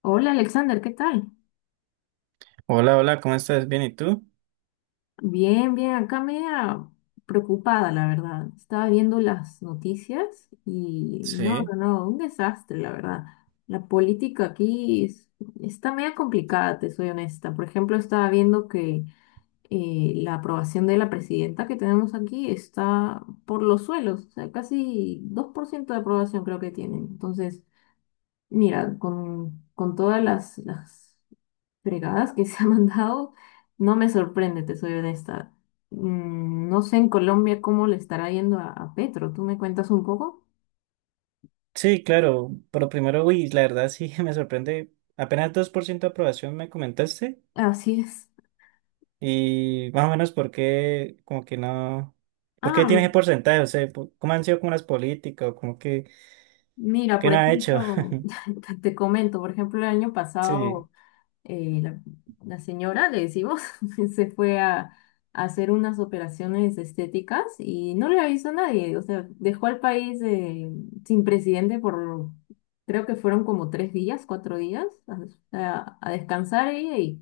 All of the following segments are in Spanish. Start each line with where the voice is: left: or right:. left: Hola Alexander, ¿qué tal?
right: Hola, hola, ¿cómo estás? ¿Bien? ¿Y tú?
left: Bien, bien, acá media preocupada, la verdad. Estaba viendo las noticias y no,
right: Sí.
left: no, no, un desastre, la verdad. La política aquí es- Está media complicada, te soy honesta. Por ejemplo, estaba viendo que la aprobación de la presidenta que tenemos aquí está por los suelos, o sea, casi 2% de aprobación creo que tienen. Entonces, mira, con todas las fregadas que se ha mandado, no me sorprende, te soy honesta. Mm, no sé en Colombia cómo le estará yendo a Petro. ¿Tú me cuentas un poco?
right: Sí, claro, pero primero, uy, la verdad sí me sorprende. Apenas 2% de aprobación me comentaste
left: Así es.
right: y más o menos por qué, como que no, ¿por qué
left: Ah,
right: tienes ese porcentaje? O sea, ¿cómo han sido como las políticas o como que,
left: mira,
right: qué
left: por
right: no ha hecho?
left: ejemplo, te comento, por ejemplo, el año
right: Sí,
left: pasado. eh, la, la señora, le decimos, se fue a hacer unas operaciones estéticas y no le avisó a nadie. O sea, dejó al país sin presidente por, creo que fueron como 3 días, 4 días, a descansar ella y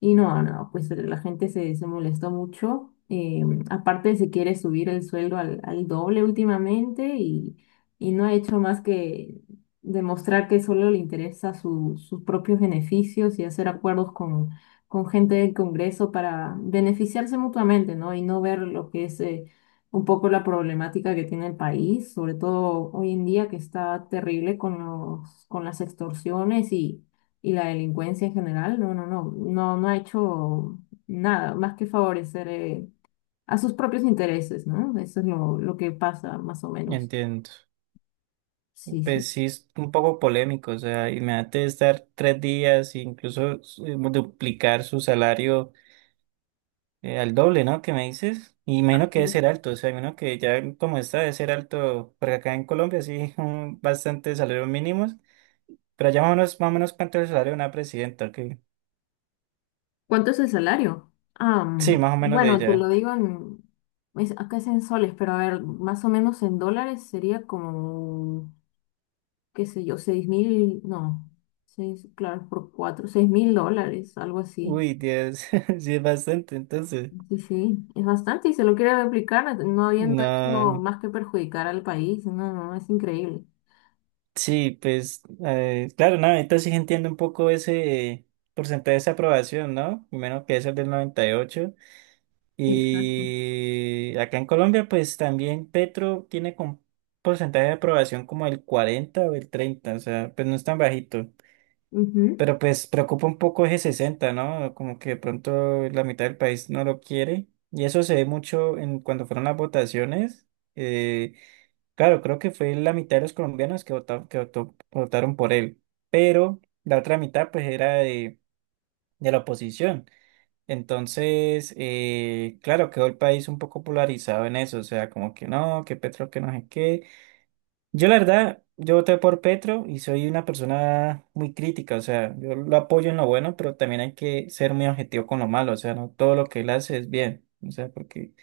left: no, pues la gente se molestó mucho. Aparte se quiere subir el sueldo al doble últimamente y no ha hecho más que demostrar que solo le interesa sus propios beneficios y hacer acuerdos con gente del Congreso para beneficiarse mutuamente, ¿no? Y no ver lo que es un poco la problemática que tiene el país, sobre todo hoy en día que está terrible con las extorsiones y la delincuencia en general. No, no, no, no, no ha hecho nada más que favorecer a sus propios intereses, ¿no? Eso es lo que pasa más o menos.
right: entiendo.
left: Sí,
right: Pues
left: sí.
right: sí, es un poco polémico, o sea, imagínate estar 3 días e incluso duplicar su salario. Al doble, ¿no? ¿Qué me dices? Y menos que debe ser alto, o sea, menos que ya como está debe ser alto, porque acá en Colombia sí, bastante salarios mínimos, pero ya más o menos cuánto es el salario de una presidenta, que
left: ¿Cuánto es el salario? Ah,
right: sí,
left: mm,
right: más o menos de
left: bueno, te lo
right: ella.
left: digo acá es en soles, pero a ver, más o menos en dólares sería como, qué sé yo, 6000, no, seis, claro, por cuatro, 6000 dólares, algo así.
right: Uy, Dios, sí es bastante, entonces,
left: Sí, sí, es bastante y se lo quiere replicar no no habiendo hecho
right: no,
left: más que perjudicar al país. No, no, es increíble.
right: sí, pues, claro, no, ahorita sí entiendo un poco ese porcentaje de aprobación, ¿no? Y menos que es el del 98.
left: Exacto.
right: Y acá en Colombia, pues también Petro tiene con porcentaje de aprobación como el 40 o el 30, o sea, pues no es tan bajito.
left: Ujú.
right: Pero pues preocupa un poco ese 60, ¿no? Como que de pronto la mitad del país no lo quiere. Y eso se ve mucho en cuando fueron las votaciones. Eh, claro, creo que fue la mitad de los colombianos que votaron, que votaron por él. Pero la otra mitad, pues, era de la oposición. Entonces, claro, quedó el país un poco polarizado en eso, o sea, como que no, que Petro, que no sé qué. Yo la verdad, yo voté por Petro y soy una persona muy crítica, o sea, yo lo apoyo en lo bueno, pero también hay que ser muy objetivo con lo malo, o sea, no todo lo que él hace es bien, o sea, porque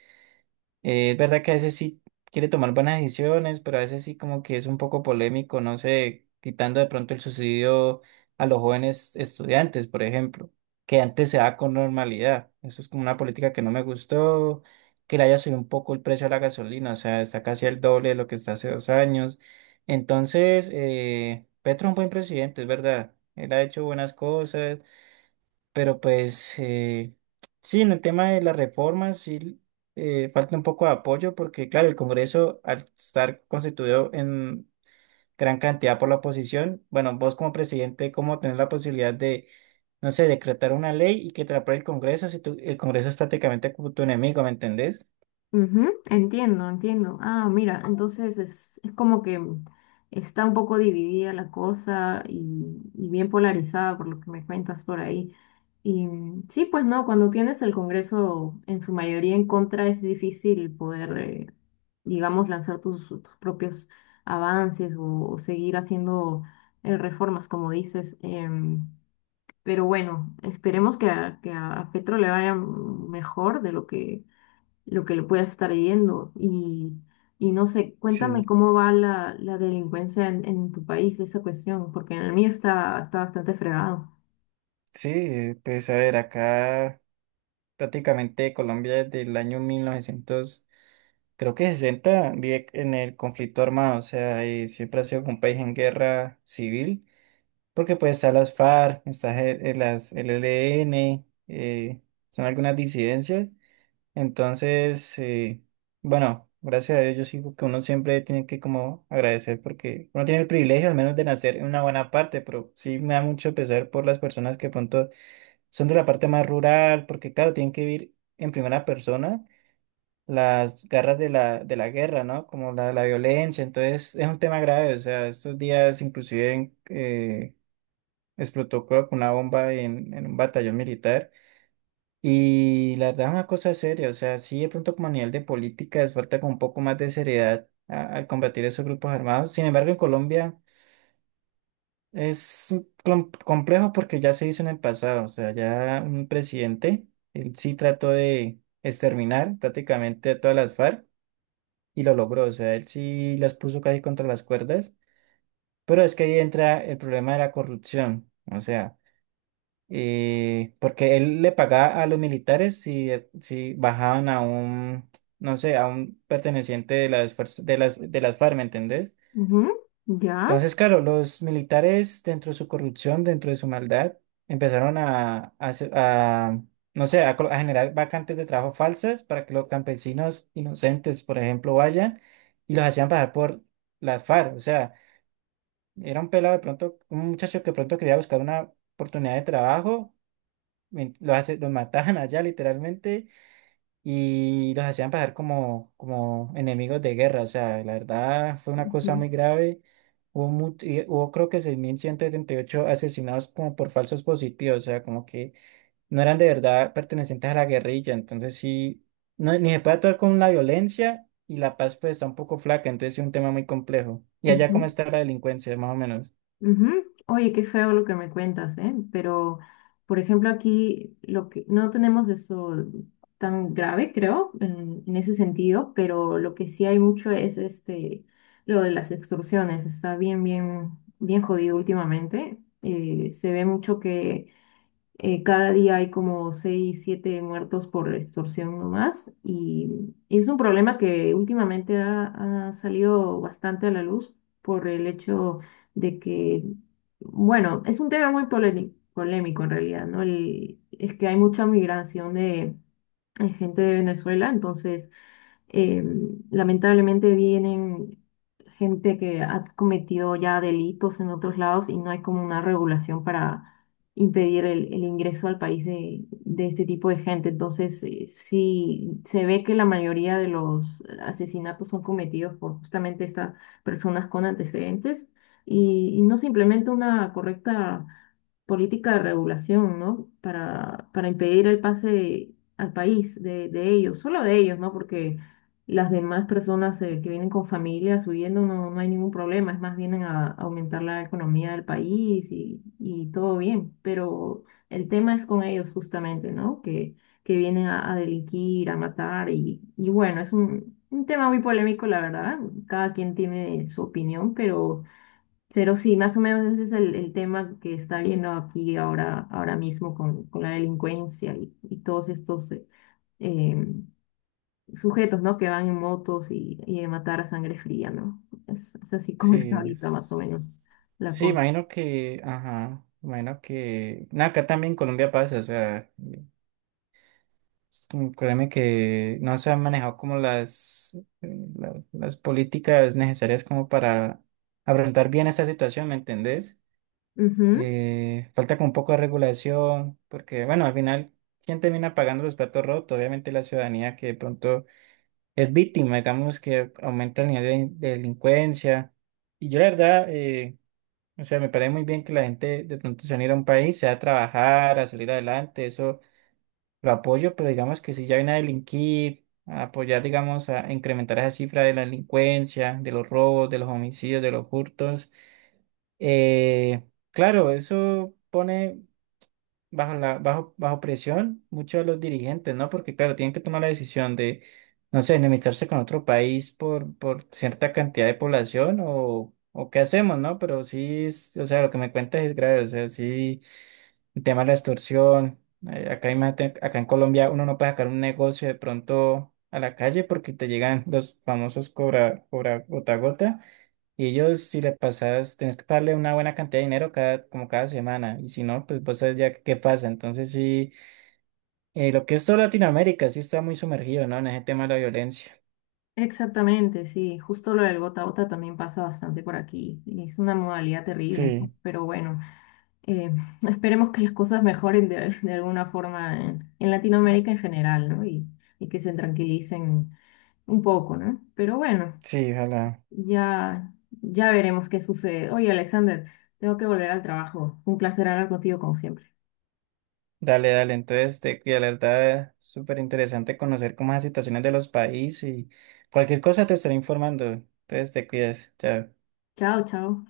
right: es verdad que a veces sí quiere tomar buenas decisiones, pero a veces sí como que es un poco polémico, no sé, quitando de pronto el subsidio a los jóvenes estudiantes, por ejemplo, que antes se da con normalidad. Eso es como una política que no me gustó, que le haya subido un poco el precio a la gasolina, o sea, está casi el doble de lo que está hace 2 años. Entonces, Petro es un buen presidente, es verdad. Él ha hecho buenas cosas, pero pues sí, en el tema de las reformas sí falta un poco de apoyo porque claro, el Congreso al estar constituido en gran cantidad por la oposición, bueno, vos como presidente, ¿cómo tenés la posibilidad de, no sé, decretar una ley y que te la apruebe el Congreso si el Congreso es prácticamente como tu enemigo, ¿me entendés?
left: Ujú, entiendo, entiendo. Ah, mira, entonces es como que está un poco dividida la cosa y bien polarizada por lo que me cuentas por ahí. Y mm, sí, pues no, cuando tienes el Congreso en su mayoría en contra es difícil poder, digamos, lanzar tus propios avances o seguir haciendo reformas, como dices. Pero bueno, esperemos que que a Petro le vaya mejor de lo que le puedas estar yendo. Y no sé, cuéntame
right: Sí,
left: cómo va la delincuencia en tu país, esa cuestión, porque en el mío está, está bastante fregado.
right: sí, pues a ver, acá prácticamente Colombia desde el año mil novecientos, creo que 60, vive en el conflicto armado, o sea, y siempre ha sido como un país en guerra civil, porque pues están las FARC, está las LLN, son algunas disidencias. Entonces, bueno, gracias a Dios yo sigo que uno siempre tiene que como agradecer porque uno tiene el privilegio al menos de nacer en una buena parte, pero sí me da mucho pesar por las personas que pronto son de la parte más rural, porque claro, tienen que vivir en primera persona las garras de la guerra, ¿no? Como la violencia. Entonces es un tema grave, o sea, estos días inclusive explotó creo que una bomba en un batallón militar, y la verdad es una cosa seria, o sea, sí de pronto como a nivel de políticas falta con un poco más de seriedad al combatir esos grupos armados. Sin embargo, en Colombia es un complejo porque ya se hizo en el pasado, o sea, ya un presidente, él sí trató de exterminar prácticamente a todas las FARC, y lo logró. O sea, él sí las puso casi contra las cuerdas, pero es que ahí entra el problema de la corrupción. O sea, porque él le pagaba a los militares si, si bajaban a un, no sé, a un perteneciente de las fuerzas, de las FARC, ¿me entendés?
left: Ujú, ya.
right: Entonces, claro, los militares, dentro de su corrupción, dentro de su maldad, empezaron a, no sé, a generar vacantes de trabajo falsas para que los campesinos inocentes, por ejemplo, vayan y los hacían pasar por las FARC. O sea, era un pelado de pronto, un muchacho que de pronto quería buscar una oportunidad de trabajo, los mataban allá literalmente y los hacían pasar como, enemigos de guerra. O sea, la verdad fue una cosa
left: Ujú,
right: muy grave. Hubo, mu- y hubo creo que 6.178 asesinados como por falsos positivos, o sea, como que no eran de verdad pertenecientes a la guerrilla. Entonces sí, no, ni se puede actuar con la violencia y la paz pues está un poco flaca, entonces es un tema muy complejo. ¿Y allá cómo
left: ujú.
right: está la delincuencia, más o menos?
left: Ujú. Oye, qué feo lo que me cuentas, ¿eh? Pero, por ejemplo, aquí lo que no tenemos eso tan grave, creo, en ese sentido, pero lo que sí hay mucho es este lo de las extorsiones. Está bien, bien, bien jodido últimamente. Se ve mucho que cada día hay como 6 7 muertos por extorsión nomás y es un problema que últimamente ha salido bastante a la luz por el hecho de que, bueno, es un tema muy polémico en realidad, ¿no? Es que hay mucha migración de es gente de Venezuela, entonces eh, lamentablemente vienen gente que ha cometido ya delitos en otros lados y no hay como una regulación para impedir el ingreso al país de este tipo de gente. Entonces, sí se ve que la mayoría de los asesinatos son cometidos por justamente estas personas con antecedentes y no se implementa una correcta política de regulación, ¿no? Para impedir el pase al país de ellos, solo de ellos, ¿no? Porque las demás personas que vienen con familias huyendo no, no hay ningún problema, es más, vienen a, aumentar la economía del país y todo bien, pero el tema es con ellos justamente, ¿no? Que vienen a delinquir, a matar y bueno, es un tema muy polémico, la verdad, cada quien tiene su opinión, pero... Pero sí, más o menos ese es el tema que está viendo aquí ahora, ahora mismo con la delincuencia y todos estos em, sujetos, ¿no? Que van en motos y a matar a sangre fría, ¿no? Es así como está
right: Sí.
left: ahorita más o
right: es-
left: menos la
right: Sí,
left: cosa.
right: imagino que, ajá, imagino que, no, acá también en Colombia pasa, o sea. Créeme que no se han manejado como las, las políticas necesarias como para afrontar bien esta situación, ¿me entendés?
left: Ujú,
right: Falta como un poco de regulación, porque bueno, al final, ¿quién termina pagando los platos rotos? Obviamente la ciudadanía que de pronto es víctima, digamos que aumenta el nivel de delincuencia. Y yo la verdad, o sea, me parece muy bien que la gente de pronto se unir a un país, sea a trabajar, a salir adelante, eso lo apoyo, pero digamos que si ya viene a delinquir, a apoyar, digamos, a incrementar esa cifra de la delincuencia, de los robos, de los homicidios, de los hurtos, eh, claro, eso pone bajo presión muchos de los dirigentes, ¿no? Porque claro, tienen que tomar la decisión de, no sé, enemistarse con otro país por cierta cantidad de población, o qué hacemos, ¿no? Pero sí, o sea, lo que me cuentas es grave, o sea, sí, el tema de la extorsión, acá, imagínate, acá en Colombia uno no puede sacar un negocio de pronto a la calle porque te llegan los famosos cobra gota a gota. Y ellos, si le pasas, tenés que pagarle una buena cantidad de dinero cada, como cada semana. Y si no, pues vos sabes ya qué pasa. Entonces, sí, lo que es toda Latinoamérica sí está muy sumergido, ¿no? En ese tema de la violencia.
left: exactamente, sí. Justo lo del gota a gota también pasa bastante por aquí. Y es una modalidad terrible, ¿no?
right: Sí,
left: Pero bueno, eh, esperemos que las cosas mejoren de alguna forma en Latinoamérica en general, ¿no? Y que se tranquilicen un poco, ¿no? Pero bueno,
right: sí, ojalá.
left: ya, ya veremos qué sucede. Oye, Alexander, tengo que volver al trabajo. Un placer hablar contigo como siempre.
right: Dale, dale. Entonces, te, y la verdad, súper interesante conocer cómo es las situaciones de los países, y cualquier cosa te estaré informando. Entonces, te cuidas. Chao.
left: Chao, chao.